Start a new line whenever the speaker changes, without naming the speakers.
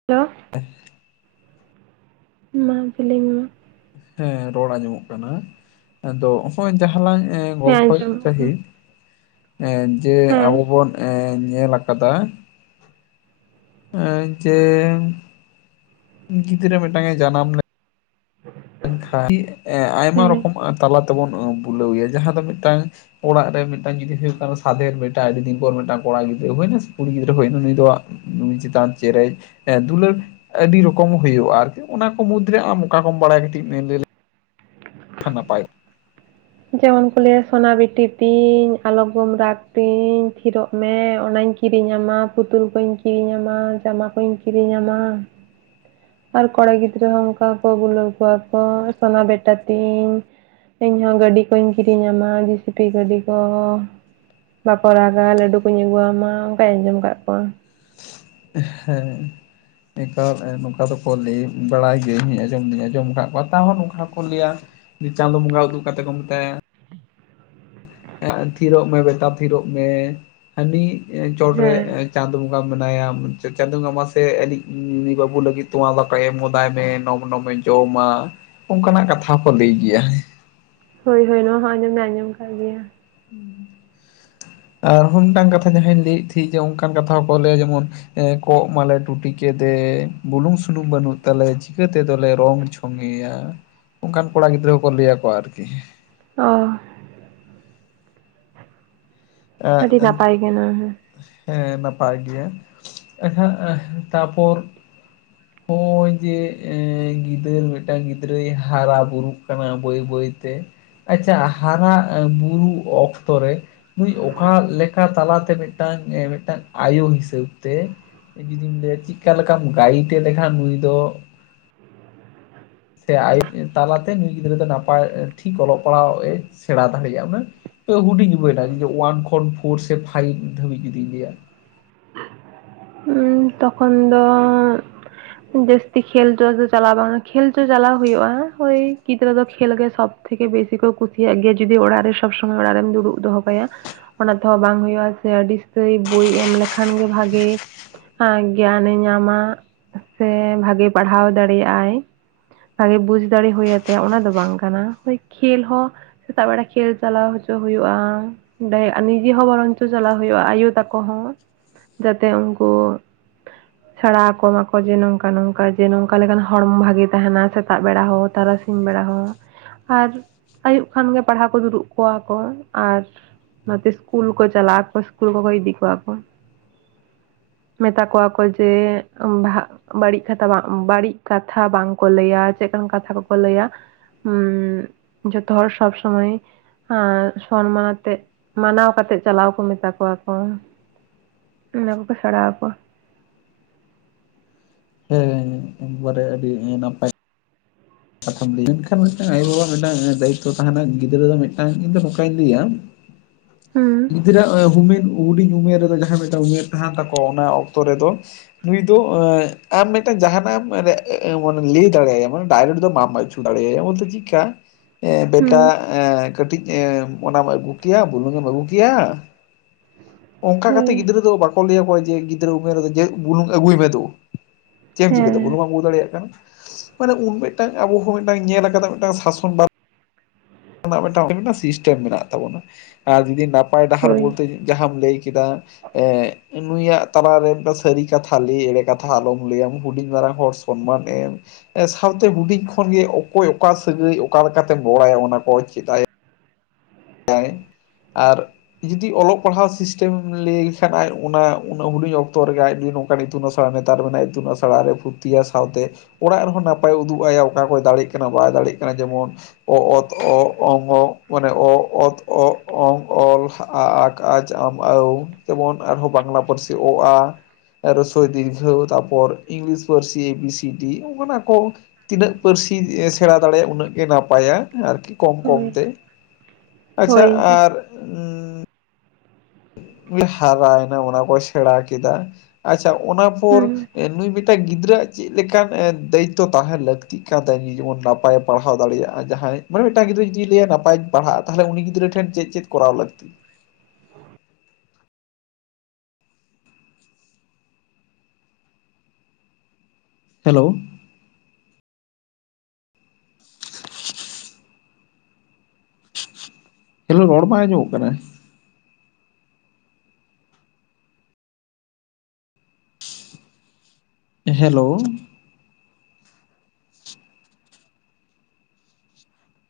[inaudible]
[unintelligible]
ᱢᱟ ᱟᱢᱜᱮ ᱞᱟᱹᱭ ᱢᱮ ᱢᱟ ᱾
ᱦᱮᱸ ᱨᱚᱲ ᱟᱸᱡᱚᱢᱚᱜ ᱠᱟᱱᱟ ᱾ᱟᱫᱚ ᱦᱚᱸᱜᱼᱚᱭ ᱡᱟᱦᱟᱸᱞᱟᱝ
ᱦᱮᱸ
ᱜᱚᱞᱯᱷᱚᱭ ᱮᱫ
ᱟᱸᱡᱚᱢᱚᱜ ᱠᱟᱱᱟ
ᱛᱟᱦᱮᱡ ᱮ ᱡᱮ
ᱦᱮᱸ
ᱟᱵᱚ ᱵᱚᱱ [unintelligible] ᱧᱮᱞ ᱟᱠᱟᱫᱟ ᱮ ᱡᱮ ᱜᱤᱫᱽᱨᱟᱹ ᱢᱤᱫᱴᱟᱝ ᱮ ᱡᱟᱱᱟᱢ ᱞᱮ ᱞᱮᱱᱠᱷᱟᱱ ᱮ ᱟᱭᱢᱟ
ᱦᱮᱸ
ᱨᱚᱠᱚᱢ ᱛᱟᱞᱟ ᱛᱮᱵᱚᱱ ᱵᱩᱞᱟᱹᱣᱭᱟ ᱡᱟᱦᱟᱸ ᱫᱚ ᱢᱤᱫᱴᱟᱝ ᱚᱲᱟᱜ ᱨᱮ ᱢᱤᱫᱴᱟᱝ ᱡᱩᱫᱤ ᱦᱩᱭᱩᱜ ᱠᱟᱱᱟ ᱥᱟᱫᱷᱮᱨ ᱵᱮᱴᱟ ᱟᱫᱤ ᱫᱤᱱ ᱯᱚᱨ ᱢᱤᱫᱴᱟᱝ ᱠᱚᱲᱟ ᱜᱤᱫᱽᱨᱟᱹ ᱦᱩᱭᱱᱟ ᱥᱮ ᱠᱩᱲᱤ ᱜᱤᱫᱽᱨᱟᱹ ᱦᱩᱭᱱᱟ ᱱᱩᱭ ᱫᱚ ᱱᱩᱭ ᱪᱮᱛᱟᱱ ᱪᱮᱨᱮᱡ ᱮᱸ ᱫᱩᱞᱟᱹᱲ ᱟᱹᱰᱤ ᱨᱚᱠᱚᱢ ᱦᱩᱭᱩᱜᱼᱟ ᱟᱨᱠᱤ ᱚᱱᱟ ᱠᱚ ᱢᱩᱫᱽᱨᱮ ᱟᱢ ᱚᱠᱟ ᱠᱚᱢ ᱵᱟᱲᱟᱭ ᱠᱟᱹᱴᱤᱡ ᱞᱮᱭ [unintelligible] ᱞᱮᱱᱠᱷᱟᱱ ᱱᱟᱯᱟᱭᱼᱚᱜ
ᱡᱮᱢᱚᱱ ᱠᱚ ᱞᱟᱹᱭᱟ ᱥᱚᱱᱟ ᱵᱤᱴᱤ ᱛᱤᱧ ᱟᱞᱚᱢ ᱜᱳ ᱨᱟᱜᱽ ᱛᱤᱧ ᱛᱷᱤᱨᱚᱜ ᱢᱮ ᱚᱱᱟᱧ ᱠᱤᱨᱤᱧᱟᱢᱟ, ᱯᱩᱛᱩᱞ ᱠᱚᱧ ᱠᱤᱨᱤᱧᱟᱢᱟ, ᱡᱟᱢᱟ ᱠᱚᱧ ᱠᱤᱨᱤᱧᱟᱢᱟ ᱟᱨ ᱠᱚᱲᱟ ᱜᱤᱫᱽᱨᱟᱹ ᱦᱚᱸ ᱚᱱᱠᱟ ᱠᱚ ᱵᱩᱞᱟᱹᱣ ᱠᱚᱣᱟ ᱠᱚ ᱥᱚᱱᱟ ᱵᱮᱴᱟ ᱛᱤᱧ ᱤᱧᱦᱚᱸ ᱜᱟᱹᱰᱤ ᱠᱚᱧ ᱠᱤᱨᱤᱧᱟᱢᱟ ᱡᱤᱥᱤᱯᱤ ᱜᱟᱹᱰᱤ ᱠᱚᱸ ᱵᱟᱠᱚ ᱨᱟᱜᱟ ᱞᱟᱹᱰᱩ ᱠᱚᱧ ᱟᱹᱜᱩᱟᱢᱟ ᱚᱱᱠᱟᱧ ᱟᱸᱡᱚᱢ ᱠᱟᱜ ᱠᱚᱣᱟ᱾
ᱦᱮᱸ ᱮᱠᱟᱞ ᱮᱸ ᱱᱚᱝᱠᱟ ᱫᱚᱠᱚ ᱞᱟᱹᱭ ᱵᱟᱲᱟᱭ ᱜᱤᱟᱹᱧ ᱤᱧ ᱦᱩᱧ ᱟᱸᱡᱚᱢ ᱫᱚᱧ ᱟᱸᱡᱚᱢ ᱠᱟᱜ ᱠᱚᱣᱟ ᱛᱟᱣ ᱦᱚᱸ ᱱᱚᱝᱠᱟᱠᱚ ᱞᱟᱹᱭᱟ ᱾ ᱪᱟᱸᱫᱳ ᱵᱚᱸᱜᱟ ᱩᱫᱩᱜ ᱠᱟᱛᱮᱜ ᱠᱚ ᱢᱮᱛᱟᱭᱟ ᱛᱷᱤᱨᱚᱜ ᱢᱮ ᱵᱮᱴᱟ ᱛᱷᱤᱨᱚᱜ ᱢᱮ ᱦᱟᱹᱱᱤ
ᱦᱮᱸ
ᱪᱚᱴᱨᱮ [inaudible] ᱪᱟᱸᱫᱳ ᱵᱚᱸᱜᱟ ᱢᱮᱱᱟᱭᱟ ᱪᱟᱸᱫᱳ ᱵᱚᱸᱜᱟ ᱢᱟᱥᱮ ᱟᱞᱤᱡ ᱱᱩᱭ ᱵᱟᱹᱵᱩ ᱞᱟᱹᱜᱤᱫ ᱛᱚᱣᱟ ᱫᱟᱠᱟ ᱮᱢ ᱦᱚᱫᱟᱭ ᱢᱮ [inaudible] ᱚᱱᱚ ᱢᱚᱧ ᱡᱚᱢᱟ ᱚᱱᱠᱟᱱᱟᱜ ᱠᱟᱛᱷᱟ ᱠᱚ ᱞᱟᱹᱭ ᱜᱤᱭᱟ᱾
ᱦᱳᱭ ᱦᱳᱭ ᱱᱚᱣᱟ ᱦᱚᱸ ᱟᱸᱡᱚᱢ ᱫᱚ ᱟᱸᱡᱚᱢ ᱠᱟᱜ ᱜᱮᱭᱟ᱾
ᱟᱨᱦᱚᱸ ᱢᱤᱫᱴᱟᱝ ᱠᱟᱛᱷᱟ ᱡᱟᱦᱟᱸᱧ ᱞᱮᱭᱮᱜ ᱛᱷᱤ ᱡᱮ ᱚᱱᱠᱟᱱ ᱠᱟᱛᱷᱟ ᱦᱚᱸᱠᱚ ᱞᱟᱹᱭᱟ ᱡᱮᱢᱚᱱ ᱠᱚᱸᱜ ᱢᱟᱞᱮ ᱴᱩᱴᱤ ᱠᱮᱫᱮ ᱵᱩᱞᱩᱝ, ᱥᱩᱱᱩᱢ ᱵᱟᱹᱱᱩᱜ ᱛᱟᱞᱮ ᱪᱤᱠᱟᱹ ᱛᱮᱫᱚᱞᱮ ᱨᱚᱝ ᱪᱷᱚᱝ ᱠᱟᱹᱢᱤᱭᱟ ᱚᱱᱠᱟᱱ ᱠᱚᱲᱟ ᱜᱤᱫᱽᱨᱟᱹ ᱠᱚ ᱞᱟᱹᱭ ᱟᱠᱚᱣᱟ ᱟᱨᱠᱤ
ᱦᱚᱭ, ᱟᱹᱰᱤ ᱱᱟᱯᱟᱭ ᱠᱟᱱᱟ ᱦᱮᱸ
[inaudible] ᱦᱮᱸ ᱱᱟᱯᱟᱭ ᱜᱮᱭᱟ ᱮᱠᱷᱟᱱ ᱮᱦ ᱛᱟᱯᱚᱨ
[inaudible]
ᱦᱚᱜᱼᱚᱭ ᱡᱮ ᱜᱤᱫᱽᱨᱟᱹ ᱢᱤᱫᱴᱟᱝ [inaudible] ᱜᱤᱫᱟᱞ ᱢᱤᱫᱴᱟᱝ ᱜᱤᱫᱽᱨᱟᱹᱭ ᱦᱟᱨᱟ ᱵᱩᱨᱩᱜ ᱠᱟᱱᱟ ᱵᱟᱹᱭ ᱵᱟᱹᱭ ᱛᱮ ᱾ ᱟᱪᱪᱷᱟ ᱦᱟᱨᱟ ᱵᱩᱨᱩᱜ ᱚᱠᱛᱚ ᱨᱮ ᱱᱩᱭ ᱚᱠᱟ ᱞᱮᱠᱟ ᱛᱟᱞᱟᱛᱮ ᱢᱤᱫᱴᱟᱝ ᱢᱤᱫᱴᱟᱝ ᱟᱭᱳ ᱦᱤᱥᱟᱹᱵ ᱛᱮ ᱡᱩᱫᱤᱢ ᱞᱟᱹᱭᱟ ᱪᱤᱠ ᱞᱮᱠᱟᱢ ᱜᱟᱭᱤᱴᱮ ᱞᱮᱠᱷᱟᱱ ᱱᱩᱭ ᱫᱚ ᱥᱮ ᱟᱭᱩ ᱛᱟᱞᱟᱛᱮ ᱱᱩᱭ ᱜᱤᱫᱽᱨᱟᱹ ᱫᱚ ᱱᱟᱯᱟᱭ ᱴᱷᱤᱠ ᱚᱞᱚᱜ ᱯᱟᱲᱦᱟᱜ ᱮ ᱥᱮᱬᱟ ᱫᱟᱲᱮᱭᱟᱜᱼᱟ ᱩᱱᱟᱹᱜ ᱦᱩᱰᱤᱧ ᱩᱢᱮᱨ ᱨᱟᱭ ᱡᱩᱫᱤ ᱳᱣᱟᱱ ᱠᱷᱚᱱ ᱯᱷᱳᱨ ᱥᱮ ᱯᱷᱟᱭᱤᱵ ᱫᱷᱟᱹᱵᱤᱡ ᱡᱩᱫᱤᱧ ᱞᱟᱹᱭᱟ ᱾
[inaudible] ᱦᱩᱸ ᱛᱚᱠᱷᱚᱱ ᱫᱚ ᱡᱟᱹᱥᱛᱤ ᱠᱷᱮᱞᱪᱚ ᱫᱚ ᱪᱟᱞᱟ ᱵᱟᱝᱼᱟ ᱠᱷᱮᱞᱪᱚ ᱪᱟᱞᱟᱣ ᱦᱩᱭᱩᱜᱼᱟ ᱳᱭ ᱜᱤᱫᱽᱨᱟᱹ ᱫᱚ ᱠᱷᱮᱞ ᱜᱮ ᱥᱚᱵ᱾ ᱛᱷᱮᱠᱮ ᱵᱮᱥᱤ ᱠᱚ ᱠᱩᱥᱤᱭᱟᱜ ᱜᱮᱭᱟ ᱡᱩᱫᱤ ᱚᱲᱟᱜ ᱨᱮ ᱥᱚᱵ ᱥᱚᱢᱚᱭ ᱚᱲᱟᱜ ᱨᱮᱢ ᱫᱩᱲᱩᱜ ᱫᱚᱦᱚ ᱠᱟᱭᱟ ᱚᱱᱟ ᱛᱮᱦᱚᱸ ᱵᱟᱝ ᱦᱩᱭᱩᱜᱼᱟ ᱥᱮ ᱟᱹᱰᱤ ᱥᱛᱟᱹᱭ ᱵᱳᱭ ᱮᱢ ᱞᱮᱠᱷᱟᱱ ᱜᱮ ᱵᱷᱟᱜᱮ [unintelligible] ᱜᱮᱭᱟᱱᱮ ᱧᱟᱢᱟ ᱾ ᱥᱮ ᱵᱷᱟᱜᱮ ᱯᱟᱲᱦᱟᱣ ᱫᱟᱲᱮᱭᱟᱜᱼᱟᱭ ᱵᱷᱟᱜᱮ ᱵᱩᱡ ᱫᱟᱲᱮ ᱦᱩᱭ ᱟᱛᱮᱭᱟ ᱚᱱᱟ ᱫᱚ ᱵᱟᱝ ᱠᱟᱱᱟ ᱦᱳᱭ ᱠᱷᱮᱞ ᱦᱚᱸ ᱥᱮᱛᱟᱜ ᱵᱮᱲᱟ ᱠᱷᱮᱞ ᱪᱟᱞᱟᱣ ᱦᱚᱪᱚ ᱦᱩᱭᱩᱜᱼᱟ ᱰᱟᱭᱟᱜ ᱱᱤᱡᱮ ᱦᱚᱸ ᱵᱟᱨᱚᱱ ᱪᱚ ᱪᱟᱞᱟᱣ ᱦᱩᱭᱩᱜᱼᱟ ᱟᱭᱳ ᱛᱟᱠᱚ ᱦᱚᱸ ᱡᱟᱛᱮ ᱩᱱᱠᱩ [inaudible] ᱥᱮᱲᱟ ᱟᱠᱚ ᱢᱟᱠᱚ ᱡᱮ ᱱᱚᱝᱠᱟ ᱱᱚᱝᱠᱟ ᱡᱮ ᱱᱚᱝᱠᱟ ᱞᱮᱠᱟᱱ ᱦᱚᱲᱢᱚ ᱵᱷᱟᱜᱮ ᱛᱟᱦᱮᱱᱟ ᱥᱮᱛᱟᱜ ᱵᱮᱲᱟ ᱦᱚᱸ, ᱛᱟᱨᱟᱥᱤ ᱥᱤᱧ ᱵᱮᱲᱟ ᱦᱚᱸ ᱟᱨ ᱟᱭᱩᱵ ᱠᱷᱟᱱ ᱜᱮ ᱯᱟᱲᱦᱟᱣ ᱠᱚ ᱫᱩᱲᱩᱵ ᱠᱚᱣᱟ ᱠᱚ ᱟᱨ ᱱᱚᱛᱮ ᱥᱤᱠᱩᱞ ᱠᱚ ᱪᱟᱞᱟ ᱟᱠᱚ ᱥᱤᱠᱩᱞ ᱠᱚᱠᱚ ᱤᱰᱤ ᱠᱚᱣᱟ ᱠᱚ ᱾ ᱢᱮᱛᱟ ᱠᱚᱣᱟ ᱠᱚ ᱡᱮ ᱵᱷᱟ ᱵᱟᱹᱲᱤᱡ ᱠᱟᱛᱷᱟ ᱵᱟᱜ ᱵᱟᱹᱲᱤᱡ ᱠᱟᱛᱷᱟ ᱵᱟᱝᱠᱚ ᱞᱟᱹᱭᱟ ᱪᱮᱜᱠᱟᱱ ᱠᱟᱛᱷᱟ ᱠᱚᱠᱚ ᱞᱟᱹᱭᱟ ᱦᱩᱸ ᱡᱚᱛᱚ ᱦᱚᱲ ᱥᱚᱵ ᱥᱚᱢᱚᱭ [inaudible] ᱥᱚᱱᱢᱟᱱ ᱟᱛᱮᱜ ᱢᱟᱱᱟᱣ ᱠᱟᱛᱮᱜ ᱪᱟᱞᱟᱣ ᱠᱚ ᱢᱮᱛᱟ ᱠᱚᱣᱟ ᱠᱚ ᱾ ᱱᱟᱝ ᱠᱚ ᱥᱚᱲᱟᱣ ᱠᱚ ᱾
ᱦᱮᱸ ᱮᱠᱵᱟᱨᱮ ᱟᱸᱰᱤ ᱱᱟᱯᱟᱭ ᱠᱟᱛᱷᱟᱢ ᱞᱟᱹᱭᱟ ᱢᱮᱱᱠᱷᱟᱱ ᱢᱤᱫᱴᱟᱝ ᱟᱭᱳᱼᱵᱟᱵᱟᱣᱟᱜ ᱢᱤᱫᱴᱟᱝ ᱫᱟᱭᱤᱛᱛᱚ ᱛᱟᱦᱮᱱᱟ ᱜᱤᱫᱽᱨᱟᱹ ᱫᱚ ᱢᱤᱫᱴᱟᱝ ᱤᱧ ᱫᱚ ᱱᱚᱝᱠᱟᱧ ᱞᱟᱹᱭᱟ
[inaudible] ᱦᱩᱸ
ᱜᱤᱫᱽᱨᱟᱹ ᱟᱜ ᱦᱩᱢᱤᱱ ᱦᱩᱰᱤᱧ ᱩᱢᱮᱨ ᱨᱮᱫᱚ ᱡᱟᱦᱟᱸᱭ ᱢᱤᱫᱴᱟᱝ ᱩᱢᱮᱨ ᱛᱟᱦᱮᱱ ᱛᱟᱠᱚᱣᱟ ᱚᱱᱟ ᱚᱠᱛᱚ ᱨᱮᱫᱚ ᱱᱤᱛᱚᱜ ᱟᱢ ᱢᱤᱫᱴᱟᱝ ᱡᱟᱦᱱᱟᱜ ᱮᱢ ᱢᱟᱱᱮ ᱞᱟᱹᱭ ᱫᱟᱲᱮ ᱟᱭᱟᱢ᱾ ᱰᱟᱭᱨᱮᱴ ᱫᱚ ᱢᱟᱢ ᱟᱹᱪᱩ ᱫᱟᱲᱮᱟᱭᱟ ᱵᱚᱞᱛᱮ ᱪᱮᱫᱠᱟ
ᱦᱩᱸ
ᱵᱮᱴᱟ ᱠᱟᱹᱴᱤᱡ ᱚᱱᱟᱢ ᱟᱹᱜᱩ ᱠᱮᱭᱟ ᱵᱩᱞᱩᱝ ᱮᱢ ᱟᱹᱜᱩ ᱠᱮᱭᱟ᱾ ᱚᱱᱠᱟ ᱠᱟᱛᱮᱜ
ᱦᱳᱭ
ᱜᱤᱫᱽᱨᱟᱹ ᱫᱚ ᱵᱟᱠᱚ ᱞᱟᱹᱭ ᱟᱠᱚᱣᱟ ᱡᱮ ᱜᱤᱫᱽᱨᱟᱹ ᱩᱢᱮᱨ ᱨᱮ ᱡᱮ ᱵᱩᱞᱩᱝ ᱟᱹᱜᱩᱭ ᱢᱮ ᱫᱩ ᱪᱮᱫ ᱮᱢ ᱪᱤᱠᱟᱹᱭᱫᱟ
ᱦᱮᱸ
ᱵᱩᱞᱩᱝ ᱵᱟᱢ ᱟᱹᱜᱩ ᱫᱟᱲᱮᱭᱟᱜ ᱠᱟᱱᱟ ᱢᱟᱱᱮ ᱩᱱ ᱢᱤᱫᱴᱟᱝ ᱟᱵᱚ ᱦᱚᱸ ᱢᱤᱫᱴᱟᱝ ᱧᱮᱞ ᱠᱟᱱᱟ ᱢᱤᱫᱴᱟᱝ ᱥᱟᱥᱚᱱ ᱢᱤᱫᱴᱟᱝ ᱥᱤᱥᱴᱮᱢ ᱢᱮᱱᱟᱜ ᱛᱟᱵᱚᱱᱟ ᱟᱨ ᱡᱩᱫᱤ ᱱᱟᱯᱟᱭ ᱰᱟᱦᱟᱨ ᱵᱚᱞᱛᱮ ᱡᱟᱦᱟᱸᱢ ᱞᱟᱹᱭ ᱠᱮᱫᱟ ᱮᱸ ᱱᱩᱭᱟᱜ ᱛᱟᱞᱟᱨᱮ ᱫᱚ ᱥᱟᱹᱨᱤ ᱠᱟᱛᱷᱟ ᱞᱟᱹᱭ ᱮᱲᱮ ᱠᱟᱛᱷᱟ ᱟᱞᱚᱢ ᱞᱟᱹᱭᱟᱢ ᱦᱩᱰᱩᱧ ᱢᱟᱨᱟᱝ ᱦᱚᱲ ᱥᱚᱢᱢᱟᱱ ᱮᱢ ᱥᱟᱶᱛᱮ ᱦᱩᱰᱤᱧ ᱠᱷᱚᱱᱜᱮ ᱚᱠᱚᱭ ᱚᱠᱟ ᱥᱟᱹᱜᱟᱹᱭ ᱚᱠᱟ ᱞᱮᱠᱟᱛᱮᱢ ᱨᱚᱲᱟᱭᱟ ᱚᱱᱟ ᱠᱚ ᱪᱮᱫᱟᱭ? ᱦᱮ ᱟᱨ ᱡᱩᱫᱤ ᱚᱞᱚᱜ ᱯᱟᱲᱦᱟᱣ ᱥᱤᱥᱴᱮᱢ ᱞᱟᱹᱭ ᱞᱮᱠᱷᱟᱱ ᱟᱡ ᱚᱱᱟ ᱩᱱᱟᱹᱜ ᱦᱩᱰᱤᱧ ᱚᱠᱛᱚ ᱨᱮᱜᱮ ᱟᱡ ᱦᱚᱸ ᱤᱛᱩᱱ ᱟᱥᱲᱟ ᱱᱮᱛᱟᱨ ᱫᱚ ᱱᱟᱦᱟᱜ ᱤᱛᱩᱱ ᱟᱥᱲᱟ ᱨᱮ ᱯᱷᱩᱛᱤᱭᱟ ᱥᱟᱶᱛᱮ ᱚᱲᱟᱜ ᱨᱮᱦᱚᱸ ᱱᱟᱯᱟᱭ ᱩᱫᱩᱜᱟᱭᱟ ᱚᱠᱟ ᱠᱚᱭ ᱫᱟᱲᱮᱜ ᱠᱟᱱᱟ ᱵᱟᱭ ᱫᱟᱲᱮᱜ ᱠᱟᱱᱟ ᱡᱮᱢᱚᱱ ᱚ ᱛ ᱜ ᱝ ᱜ ᱚᱱᱮ ᱜ᱾ ᱛ ᱜ ᱝ ᱞ ᱟ ᱠ ᱡ ᱢ ᱣ ᱛᱮᱵᱚᱱ ᱟᱨᱦᱚᱸ ᱵᱟᱝᱞᱟ ᱯᱟᱹᱨᱥᱤ᱾ ᱚ ᱟ ᱾ ᱨᱳᱥᱳᱚᱭ ᱫᱤᱨᱜᱷᱚᱭᱩ ᱛᱟᱨᱯᱚᱨ ᱤᱝᱞᱤᱥ ᱯᱟᱹᱨᱥᱤ ᱮ ᱵᱤ ᱥᱤ ᱰᱤ ᱚᱱᱟᱠᱚ ᱱᱟᱠᱚ ᱛᱤᱱᱟᱹᱜ ᱯᱟᱹᱨᱥᱤ ᱥᱮᱬᱟ ᱫᱟᱲᱮᱭᱟᱜᱼᱟ ᱩᱱᱟᱹᱜ ᱜᱮ ᱱᱟᱯᱟᱭᱟ ᱟᱨᱠᱤ ᱠᱚᱢ ᱠᱚᱢᱛᱮ᱾ ᱟᱪᱪᱷᱟ ᱟᱨ ᱦᱟᱨᱟᱭᱱᱟ ᱚᱱᱟᱠᱚᱭ ᱥᱮᱬᱟ ᱠᱮᱫᱟ ᱟᱪᱪᱷᱟ ᱚᱱᱟ ᱯᱚᱨ ᱱᱩᱭ ᱢᱤᱫᱴᱟᱝ ᱜᱤᱫᱽᱨᱟᱹ ᱟᱜ ᱪᱮᱫ ᱞᱮᱠᱟᱱ ᱫᱟᱭᱤᱛᱛᱚ ᱛᱟᱦᱮᱸᱱ ᱞᱟᱹᱠᱛᱤᱜ ᱠᱟᱱ ᱛᱟᱭᱟ ᱡᱮᱢᱚᱱ ᱱᱟᱯᱟᱭ ᱯᱟᱲᱦᱟᱣ ᱫᱟᱲᱮᱭᱟᱜᱼᱟ ᱡᱟᱦᱟᱸᱭ ᱢᱟᱱᱮ ᱢᱤᱫᱴᱟᱝ ᱜᱤᱫᱽᱨᱟᱹ ᱡᱩᱫᱤ ᱞᱟᱹᱭᱟ ᱱᱟᱯᱟᱭ ᱤᱧ ᱯᱟᱲᱦᱟᱜᱼᱟ ᱛᱟᱦᱞᱮ ᱩᱱᱤ ᱜᱤᱫᱽᱨᱟᱹ ᱴᱷᱮᱱ ᱪᱮᱫ ᱪᱮᱫ ᱠᱚᱨᱟᱣ ᱞᱟᱠᱛᱤ ᱦᱮᱞᱳ ᱦᱮᱞᱳ ᱨᱚᱲ ᱵᱟᱝ ᱟᱸᱡᱚᱢᱚᱜ ᱠᱟᱱᱟ᱾ ᱦᱮᱞᱳ